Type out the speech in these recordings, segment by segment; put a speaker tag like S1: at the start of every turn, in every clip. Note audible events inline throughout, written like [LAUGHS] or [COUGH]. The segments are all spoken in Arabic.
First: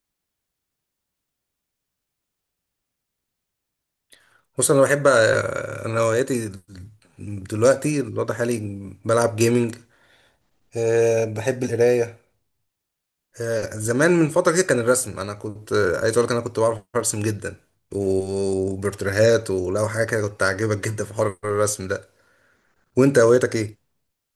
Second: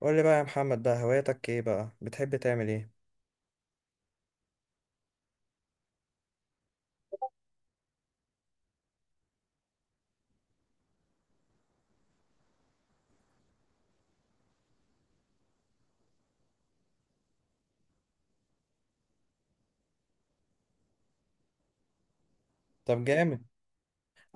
S1: قول لي بقى يا محمد بقى، هواياتك ايه بقى؟ بتحب تعمل ايه؟
S2: بص، انا بحب، انا هواياتي دلوقتي الوضع حالي. بلعب جيمنج. بحب القرايه. زمان من فتره كده كان الرسم. انا كنت عايز اقول لك انا كنت بعرف ارسم جدا، وبورتريهات ولو حاجه كده كنت عاجبك جدا في حوار الرسم ده.
S1: طب
S2: وانت
S1: جامد.
S2: هوايتك ايه؟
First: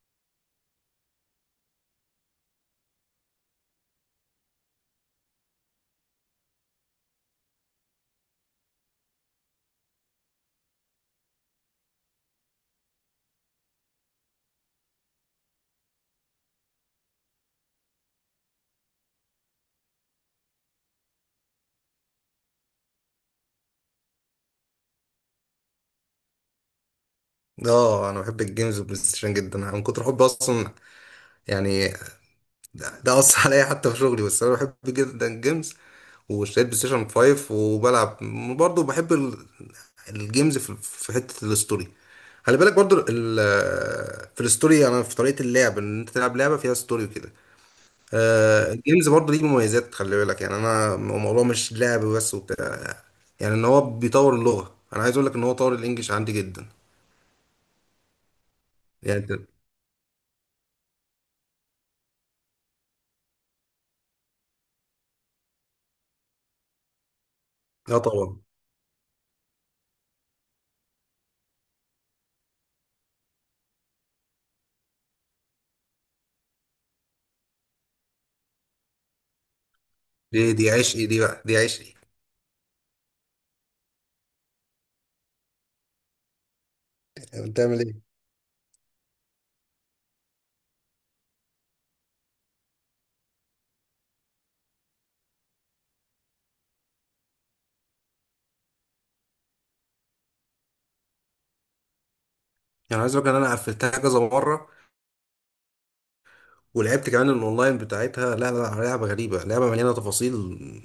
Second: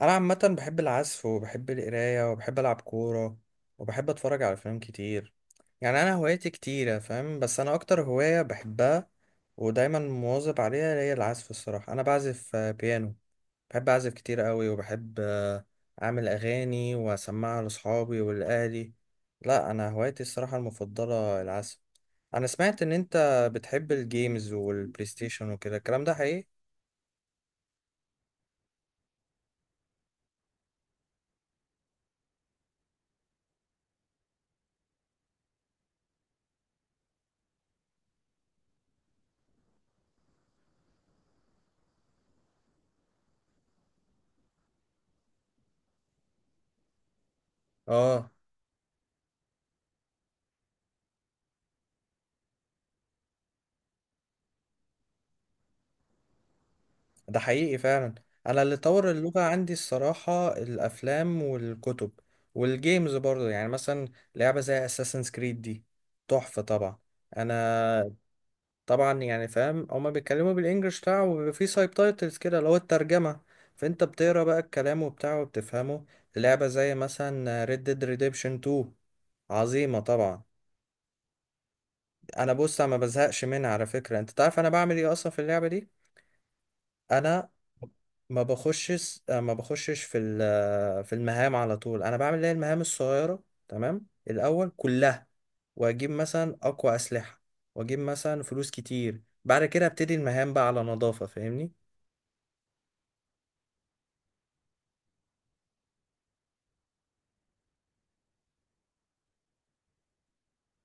S1: انا عامه بحب العزف، وبحب القرايه، وبحب العب كوره، وبحب اتفرج على افلام كتير. يعني انا هواياتي كتيره فاهم، بس انا اكتر هوايه بحبها ودايما مواظب عليها هي العزف. الصراحه انا بعزف بيانو. بحب اعزف كتير قوي، وبحب اعمل اغاني واسمعها لاصحابي ولاهلي. لا، انا هوايتي الصراحه المفضله العزف. انا سمعت ان انت بتحب الجيمز والبلاي ستيشن وكده، الكلام ده حقيقي؟
S2: اه، انا بحب الجيمز والبلاي ستيشن جدا. انا من كتر حبي اصلا يعني ده أثر عليا حتى في شغلي. بس أنا بحب جدا الجيمز واشتريت بلاي ستيشن 5 وبلعب. برضه بحب الجيمز في حتة الستوري. خلي بالك برضه في الستوري أنا في طريقة اللعب إن أنت تلعب لعبة فيها ستوري وكده.
S1: اه،
S2: الجيمز برضه ليه مميزات. خلي بالك يعني أنا الموضوع مش لعب بس وبتاع. يعني إن هو بيطور اللغة، أنا عايز أقول لك إن هو طور الإنجليش عندي جدا.
S1: ده حقيقي فعلا. انا اللي طور
S2: يعني أنت
S1: اللغة عندي الصراحة الافلام والكتب، والجيمز برضه، يعني مثلا لعبة زي اساسن كريد دي تحفة طبعا.
S2: لا
S1: انا
S2: طبعا.
S1: طبعا يعني فاهم هما بيتكلموا بالانجلش بتاعه، وبيبقى فيه سايب تايتلز كده اللي هو الترجمة، فانت بتقرا بقى الكلام وبتاعه وبتفهمه. لعبة زي مثلا ريد ديد ريديمشن 2 عظيمة طبعا.
S2: دي عشقي، دي بقى دي عشقي.
S1: انا بص، انا ما بزهقش منها على فكره، انت تعرف انا بعمل ايه اصلا في اللعبه دي؟ انا
S2: بتعمل ايه؟
S1: ما بخشش في في المهام على طول، انا بعمل اللي هي المهام الصغيره تمام الاول كلها، واجيب مثلا اقوى اسلحه، واجيب مثلا فلوس كتير، بعد كده ابتدي المهام بقى على نظافه فاهمني.
S2: يعني عايز اقول لك ان انا قفلتها كذا مره ولعبت كمان الاونلاين بتاعتها. لا لا لا، لعبه غريبه، لعبه مليانه تفاصيل،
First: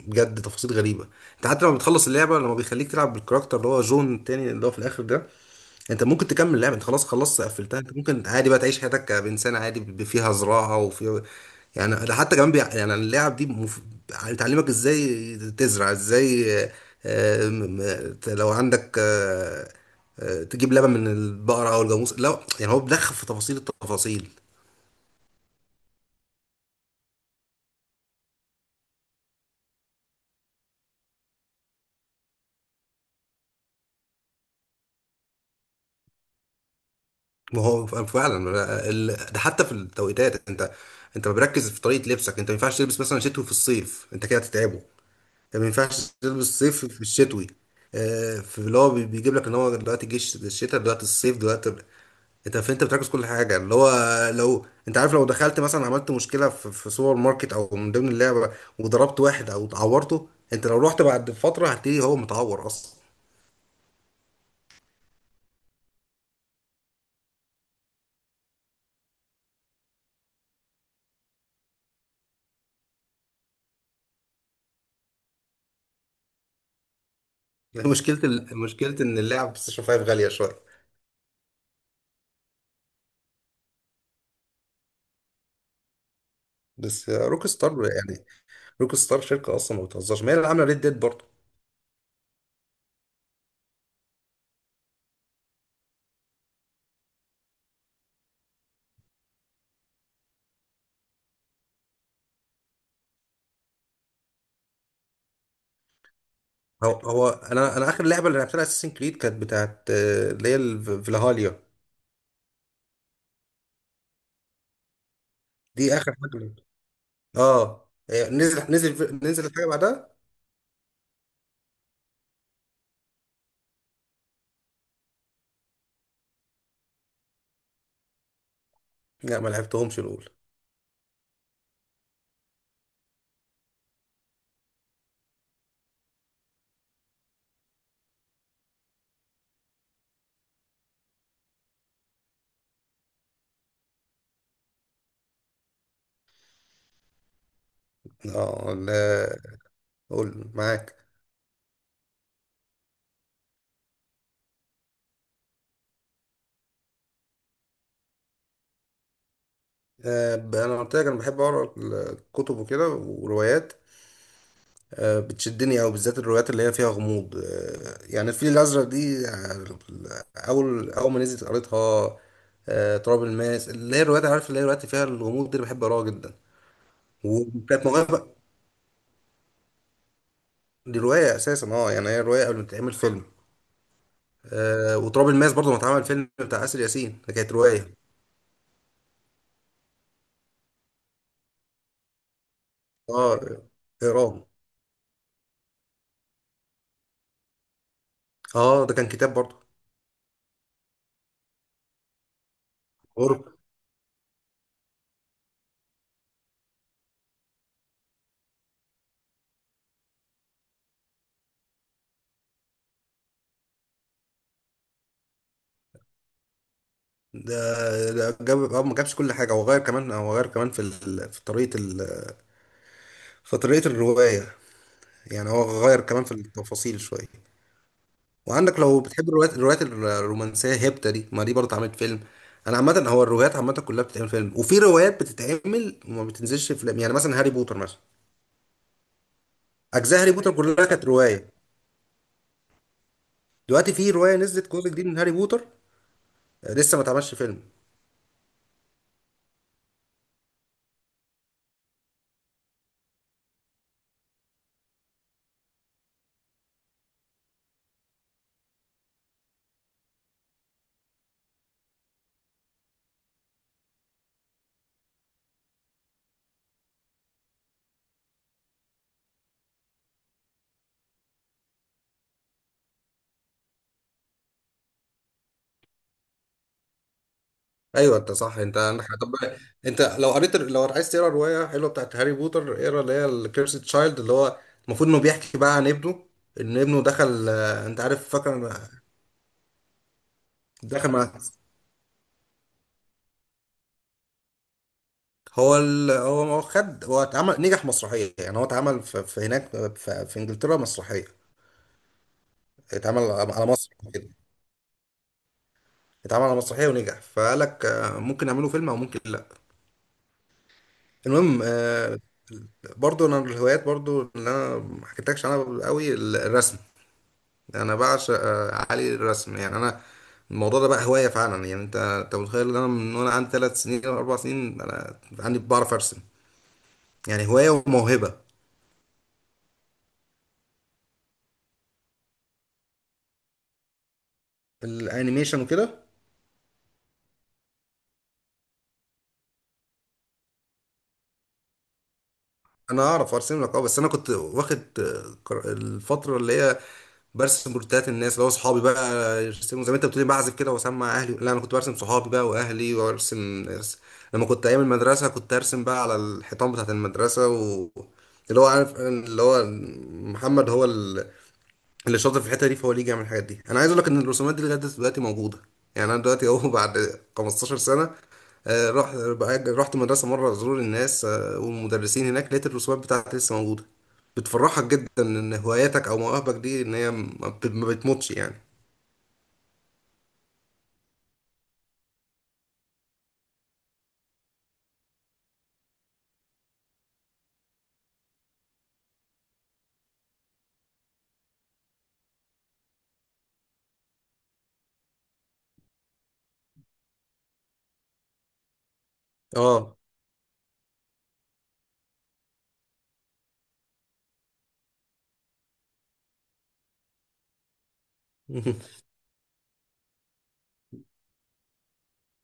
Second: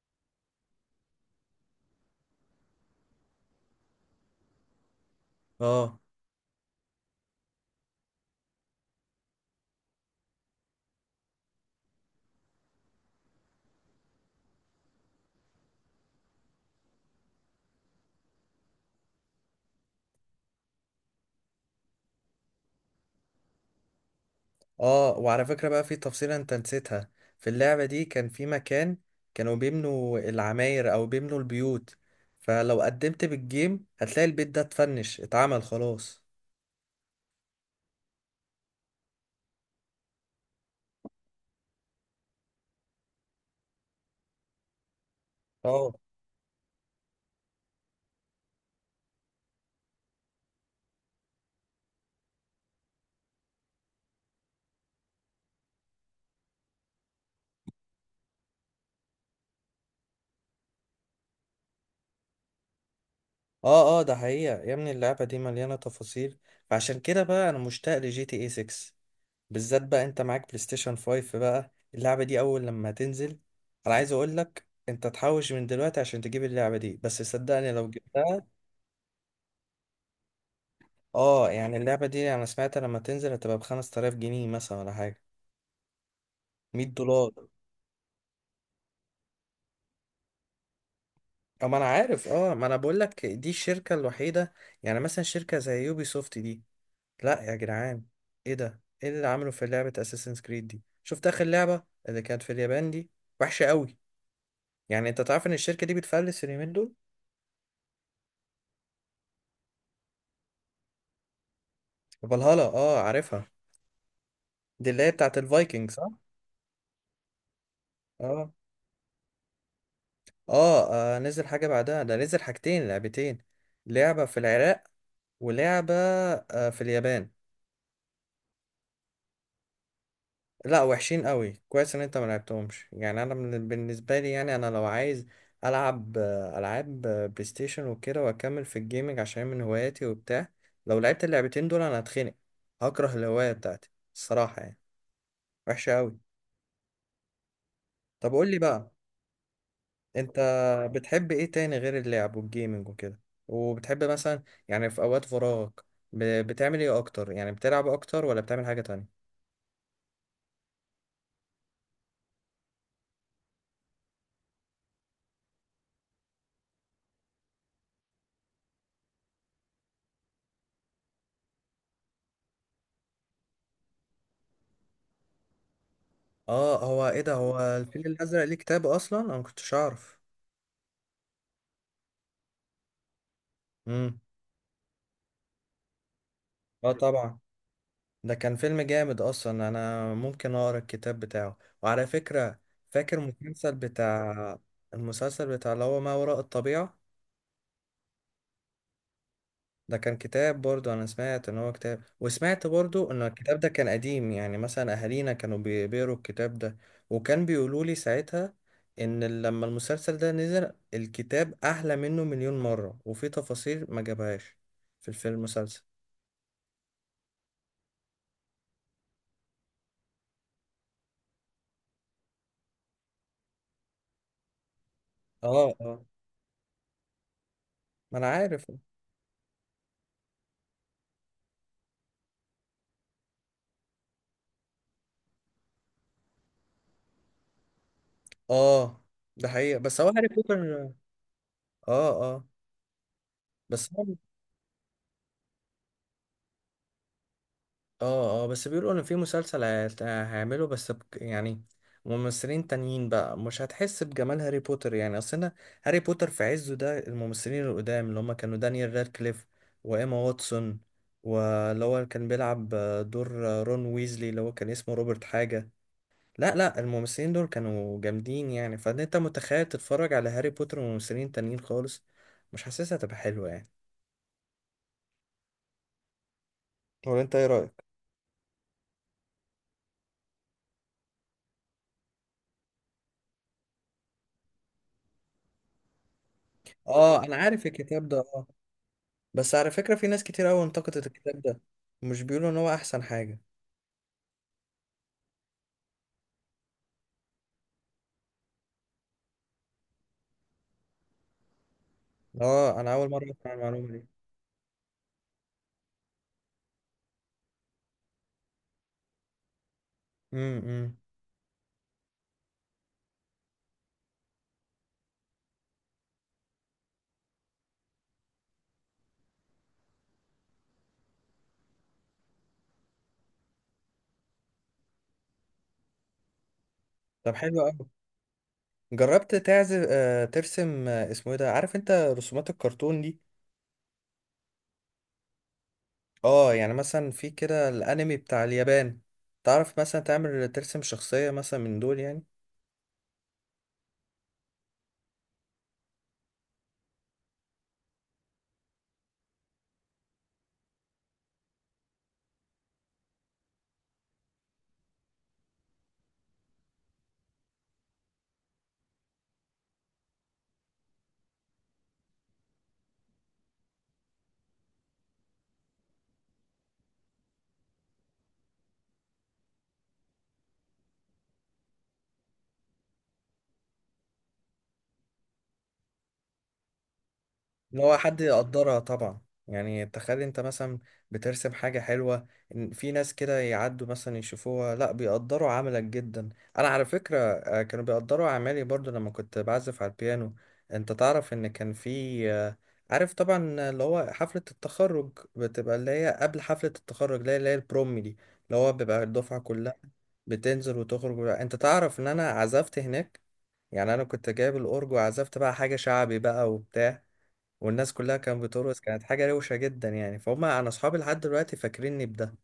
S2: بجد تفاصيل غريبه. انت حتى لما بتخلص اللعبه لما بيخليك تلعب بالكاركتر اللي هو جون التاني اللي هو في الاخر ده،
S1: اه
S2: انت ممكن تكمل اللعبه. انت خلاص خلصت قفلتها، انت ممكن عادي بقى تعيش حياتك بانسان عادي فيها زراعه وفيها. يعني ده حتى كمان يعني اللعب دي بتعلمك ازاي تزرع ازاي. لو عندك تجيب لبن من البقرة أو الجاموس. لا يعني هو بيدخل في تفاصيل التفاصيل.
S1: اه، وعلى فكرة بقى في تفصيلة انت نسيتها، في اللعبة دي كان في مكان كانوا بيبنوا العماير او بيبنوا البيوت، فلو قدمت بالجيم هتلاقي البيت ده اتفنش، اتعمل خلاص.
S2: ما هو فعلا، ده حتى في التوقيتات. انت بركز في طريقه لبسك. انت ما ينفعش تلبس مثلا شتوي في الصيف، انت كده هتتعبه. انت ما
S1: اه
S2: ينفعش تلبس صيف في الشتوي. في اللي هو بيجيب لك ان هو دلوقتي جيش الشتاء دلوقتي الصيف دلوقتي. انت فانت بتركز كل حاجه اللي هو لو انت عارف لو دخلت مثلا عملت مشكله في سوبر ماركت او من ضمن اللعبه، وضربت واحد او اتعورته، انت لو رحت بعد فتره هتلاقيه هو متعور اصلا.
S1: اه اه، ده حقيقة يا ابني، اللعبة دي مليانة تفاصيل. فعشان كده بقى انا مشتاق لجي تي اي 6، بالذات بقى انت معاك بلاي ستيشن 5، بقى اللعبة دي اول لما تنزل انا عايز اقولك انت تحوش من دلوقتي عشان تجيب اللعبة دي، بس صدقني
S2: [LAUGHS]
S1: لو
S2: مشكله
S1: جبتها.
S2: مشكله ان اللعب بلاي ستيشن 5 غاليه شويه.
S1: اه يعني اللعبة دي انا سمعت لما تنزل هتبقى بخمس تلاف جنيه مثلا، ولا حاجة، مية
S2: بس
S1: دولار
S2: روك ستار يعني، روك ستار شركه اصلا ما بتهزرش، ما هي اللي عامله ريد ديد برضه.
S1: اه ما انا عارف، اه ما انا بقول لك دي الشركة الوحيدة. يعني مثلا شركة زي يوبي سوفت دي، لا يا جدعان، ايه ده؟ ايه اللي عمله في لعبة اساسنز كريد دي؟ شفت اخر لعبة اللي كانت في اليابان دي؟ وحشة قوي. يعني انت تعرف ان الشركة دي بتفلس اليومين
S2: هو
S1: دول.
S2: هو انا اخر لعبه اللي لعبتها اساسن كريد كانت بتاعت اللي هي فلاهاليا.
S1: فالهالا، اه عارفها، دي اللي هي بتاعت الفايكنج
S2: دي
S1: صح؟
S2: اخر حاجه لعبتها. اه،
S1: اه
S2: نزل نزل نزل الحاجه بعدها.
S1: اه، نزل حاجة بعدها، ده نزل حاجتين لعبتين، لعبة في العراق، ولعبة في اليابان.
S2: لا ما لعبتهمش الاولى.
S1: لا وحشين قوي، كويس ان انت ما لعبتهمش، يعني انا بالنسبة لي، يعني انا لو عايز العب العاب بلاي ستيشن وكده واكمل في الجيمنج عشان من هواياتي وبتاع، لو لعبت اللعبتين دول انا هتخنق، هكره الهواية بتاعتي الصراحة يعني، وحشة قوي. طب قول لي
S2: اه،
S1: بقى،
S2: لا،
S1: انت
S2: قول معاك.
S1: بتحب ايه تاني غير اللعب والجيمنج وكده؟ وبتحب مثلا يعني في اوقات فراغك بتعمل ايه اكتر؟ يعني بتلعب اكتر ولا بتعمل حاجة تانية؟
S2: انا قلت لك انا بحب اقرا الكتب وكده وروايات. بتشدني أوي بالذات الروايات اللي هي فيها غموض. يعني الفيل الأزرق دي، أول أول ما نزلت قريتها. تراب الماس، اللي هي الروايات، عارف، اللي هي الروايات اللي فيها الغموض دي اللي بحب أقراها جدا.
S1: اه هو ايه ده، هو
S2: وكانت
S1: الفيل
S2: مغامرة.
S1: الازرق ليه كتاب اصلا؟ انا ما كنتش اعرف.
S2: دي رواية أساسا. أه يعني هي رواية قبل ما تتعمل فيلم.
S1: امم.
S2: وتراب الماس برضه ما اتعمل فيلم بتاع آسر
S1: اه
S2: ياسين، ده
S1: طبعا،
S2: كانت رواية.
S1: ده كان فيلم جامد اصلا، انا ممكن اقرا الكتاب بتاعه. وعلى فكره، فاكر
S2: أه،
S1: المسلسل
S2: إيران.
S1: بتاع، المسلسل بتاع اللي هو ما وراء الطبيعه؟
S2: أه، ده كان كتاب برضه.
S1: ده كان كتاب برضو، انا سمعت ان هو كتاب، وسمعت برضو ان
S2: غرب.
S1: الكتاب ده كان قديم، يعني مثلا اهالينا كانوا بيقروا الكتاب ده، وكان بيقولوا لي ساعتها ان لما المسلسل ده نزل الكتاب احلى منه مليون مرة، وفي تفاصيل ما جابهاش في الفيلم المسلسل.
S2: ده جاب، اه، ما جابش كل حاجه. هو غير كمان في طريقه في طريقه الروايه. يعني
S1: اه
S2: هو غير
S1: اه
S2: كمان في التفاصيل شوية.
S1: ما انا عارف.
S2: وعندك لو بتحب الروايات، الروايات الرومانسية هيبتا دي ما دي برضه اتعملت فيلم. أنا عامة هو الروايات عامة كلها بتتعمل فيلم، وفي روايات بتتعمل وما بتنزلش فيلم، يعني مثلا هاري بوتر مثلا.
S1: اه ده حقيقة، بس هو
S2: أجزاء
S1: هاري
S2: هاري بوتر كلها
S1: بوتر.
S2: كانت رواية.
S1: اه اه بس
S2: دلوقتي
S1: هو،
S2: في رواية نزلت جزء جديد من هاري بوتر، لسه ما اتعملش فيلم.
S1: اه اه، بس بيقولوا ان في مسلسل هيعمله، بس بك يعني ممثلين تانيين بقى، مش هتحس بجمال هاري بوتر يعني، اصل انا هاري بوتر في عزه ده الممثلين القدام اللي هم كانوا دانيال رادكليف، وايما واتسون، واللي هو كان بيلعب دور رون ويزلي اللي هو كان اسمه روبرت حاجة، لا لا الممثلين دول كانوا جامدين، يعني فان انت متخيل تتفرج على هاري بوتر وممثلين تانيين خالص، مش حاسسها تبقى حلوة يعني، ولا انت ايه رأيك؟
S2: ايوه انت صح، انت عندك حق. طب انت لو قريت، لو عايز تقرا روايه حلوه بتاعت هاري بوتر، اقرا اللي هي الكيرسي تشايلد، اللي هو المفروض انه بيحكي بقى عن ابنه، ان ابنه
S1: اه انا
S2: دخل
S1: عارف
S2: انت
S1: الكتاب ده
S2: عارف، فاكر،
S1: بس على فكرة في ناس كتير قوي انتقدت
S2: دخل مع
S1: الكتاب ده، مش بيقولوا ان هو احسن حاجة.
S2: هو خد. هو اتعمل، نجح مسرحية. يعني هو اتعمل في هناك، في انجلترا مسرحية.
S1: اه انا اول
S2: اتعمل
S1: مرة اسمع
S2: على مصر
S1: المعلومة دي.
S2: كده، اتعمل على مسرحية ونجح، فقال لك ممكن نعمله فيلم او ممكن لا.
S1: امم.
S2: المهم برضو انا من الهوايات برضو اللي انا ما حكيتلكش عنها قوي الرسم. انا بعشق علي الرسم. يعني انا الموضوع ده بقى هواية فعلا. يعني انت متخيل ان انا من وانا عندي 3 سنين او 4 سنين انا عندي بعرف ارسم.
S1: طب
S2: يعني
S1: حلو
S2: هواية
S1: قوي،
S2: وموهبة.
S1: جربت تعزف آه ترسم اسمه ايه ده، عارف انت رسومات الكرتون دي؟
S2: الانيميشن وكده.
S1: اه يعني مثلا في كده الانمي بتاع اليابان، تعرف مثلا تعمل ترسم شخصية مثلا من دول يعني؟
S2: انا اعرف ارسم لك اه، بس انا كنت واخد قر- الفتره اللي هي برسم بورتريهات الناس، اللي هو صحابي بقى يرسموا زي ما انت بتقولي بعزف كده واسمع اهلي، لا انا كنت برسم صحابي بقى واهلي وارسم ناس. لما كنت ايام المدرسه كنت ارسم بقى على الحيطان بتاعت المدرسه اللي هو عارف اللي هو محمد، هو اللي شاطر في الحته دي، فهو اللي يجي يعمل الحاجات دي. انا عايز اقول لك ان الرسومات دي لغايه دلوقتي موجوده. يعني انا دلوقتي اهو بعد 15 سنه، رحت بقى- رحت مدرسه مره ازور الناس والمدرسين هناك، لقيت الرسومات بتاعتي لسه موجوده. بتفرحك جدا ان هواياتك او مواهبك دي ان هي
S1: اللي
S2: ما
S1: هو حد
S2: بتموتش يعني.
S1: يقدرها طبعا، يعني تخيل انت مثلا بترسم حاجة حلوة، إن في ناس كده يعدوا مثلا يشوفوها، لا بيقدروا عملك جدا. انا على فكرة كانوا بيقدروا اعمالي برضو لما كنت بعزف على البيانو، انت تعرف ان كان في آه، عارف طبعا اللي هو حفلة التخرج بتبقى، اللي هي قبل حفلة التخرج اللي هي البروم دي، اللي هو بيبقى الدفعة كلها
S2: اه.
S1: بتنزل وتخرج، انت تعرف ان انا عزفت هناك؟ يعني انا كنت جايب الاورج، وعزفت بقى حاجة شعبي بقى وبتاع، والناس كلها كانت بترقص، كانت
S2: [LAUGHS]
S1: حاجة روشة جدا يعني، فهم أنا أصحابي لحد دلوقتي فاكريني بده.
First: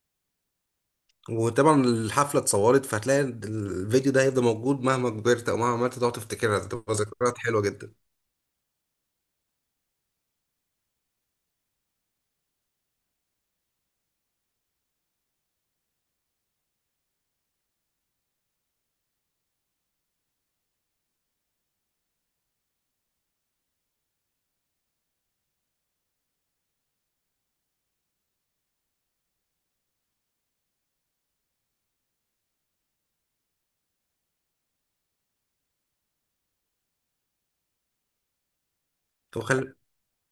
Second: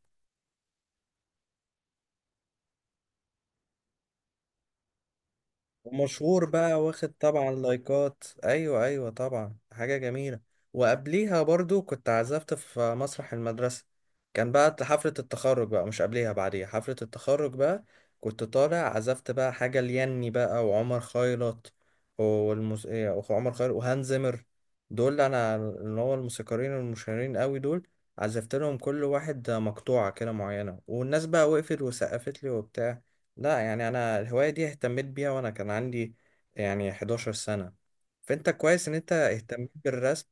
S2: وطبعا الحفله اتصورت، فهتلاقي الفيديو ده هيفضل موجود مهما كبرت او مهما عملت، تقعد
S1: ومشهور
S2: تفتكرها
S1: بقى،
S2: تبقى
S1: واخد
S2: ذكريات
S1: طبعا
S2: حلوه جدا.
S1: لايكات، ايوه ايوه طبعا، حاجه جميله. وقبليها برضو كنت عزفت في مسرح المدرسه، كان بقى حفله التخرج بقى، مش قبليها بعديها حفله التخرج بقى، كنت طالع عزفت بقى حاجه ليني بقى، وعمر خيرت، والمس... إيه، وعمر خيرت وهانز زيمر، دول انا اللي هو الموسيقارين المشهورين قوي دول، عزفت لهم كل واحد مقطوعه كده معينه، والناس بقى وقفت وسقفت لي وبتاع. لا يعني انا الهوايه دي اهتميت بيها وانا كان عندي يعني 11 سنه، فانت كويس ان انت اهتميت
S2: وخل...
S1: بالرسم،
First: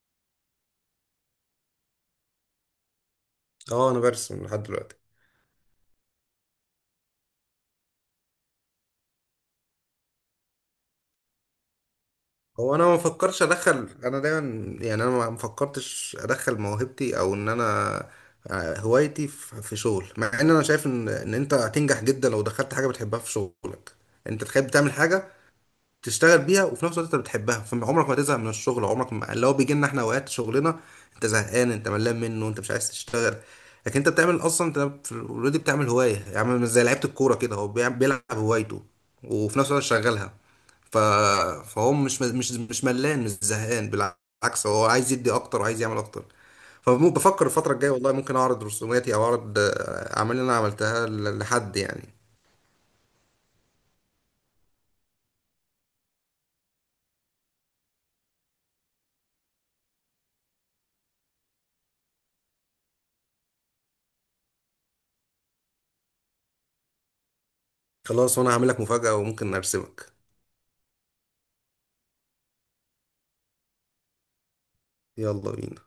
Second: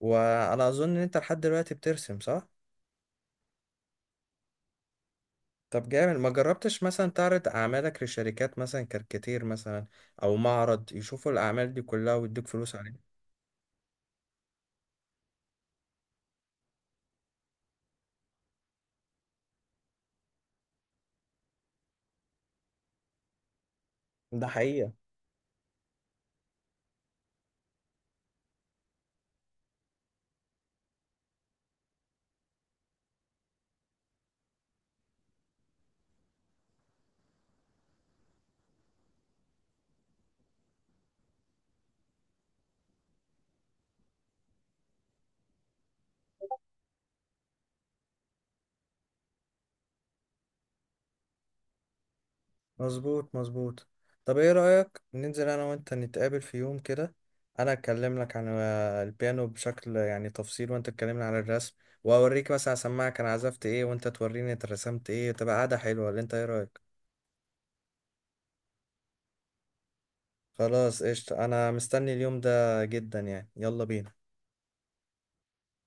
S1: وانا اظن ان انت لحد دلوقتي بترسم صح؟
S2: اه انا برسم لحد دلوقتي.
S1: طب جامد، ما جربتش مثلا تعرض اعمالك لشركات مثلا كاركاتير مثلا، او معرض يشوفوا الاعمال دي كلها ويدوك فلوس
S2: هو انا
S1: عليها؟
S2: ما فكرش ادخل، انا دايما يعني انا ما فكرتش ادخل موهبتي او ان انا هوايتي في شغل، مع ان انا شايف ان انت هتنجح جدا لو دخلت حاجه بتحبها في شغلك. انت
S1: ده
S2: تخيل
S1: حقيقة.
S2: بتعمل حاجه تشتغل بيها وفي نفس الوقت انت بتحبها، فعمرك ما تزهق من الشغل. عمرك ما اللي هو بيجي لنا احنا اوقات شغلنا انت زهقان، انت ملان منه، انت مش عايز تشتغل. لكن انت بتعمل اصلا، انت في اوريدي بتعمل هوايه. يعني مش زي لعيبه الكوره كده، هو بيلعب هوايته وفي نفس الوقت شغالها. ف... فهو مش ملان مش زهقان، بالعكس هو عايز يدي اكتر وعايز يعمل اكتر. فبفكر الفتره الجايه والله ممكن اعرض رسوماتي او اعرض اعمال اللي انا عملتها لحد يعني.
S1: مظبوط مظبوط، طب ايه رأيك ننزل انا وانت نتقابل في يوم كده، انا اتكلم لك عن البيانو بشكل يعني تفصيل، وانت تكلمني عن الرسم، واوريك مثلا اسمعك انا عزفت ايه، وانت توريني انت رسمت ايه، تبقى قاعدة حلوة، اللي انت ايه رأيك؟
S2: خلاص، وانا هعمل لك مفاجاه وممكن ارسمك.
S1: خلاص قشطة، انا مستني اليوم ده جدا يعني، يلا بينا.
S2: يلا بينا.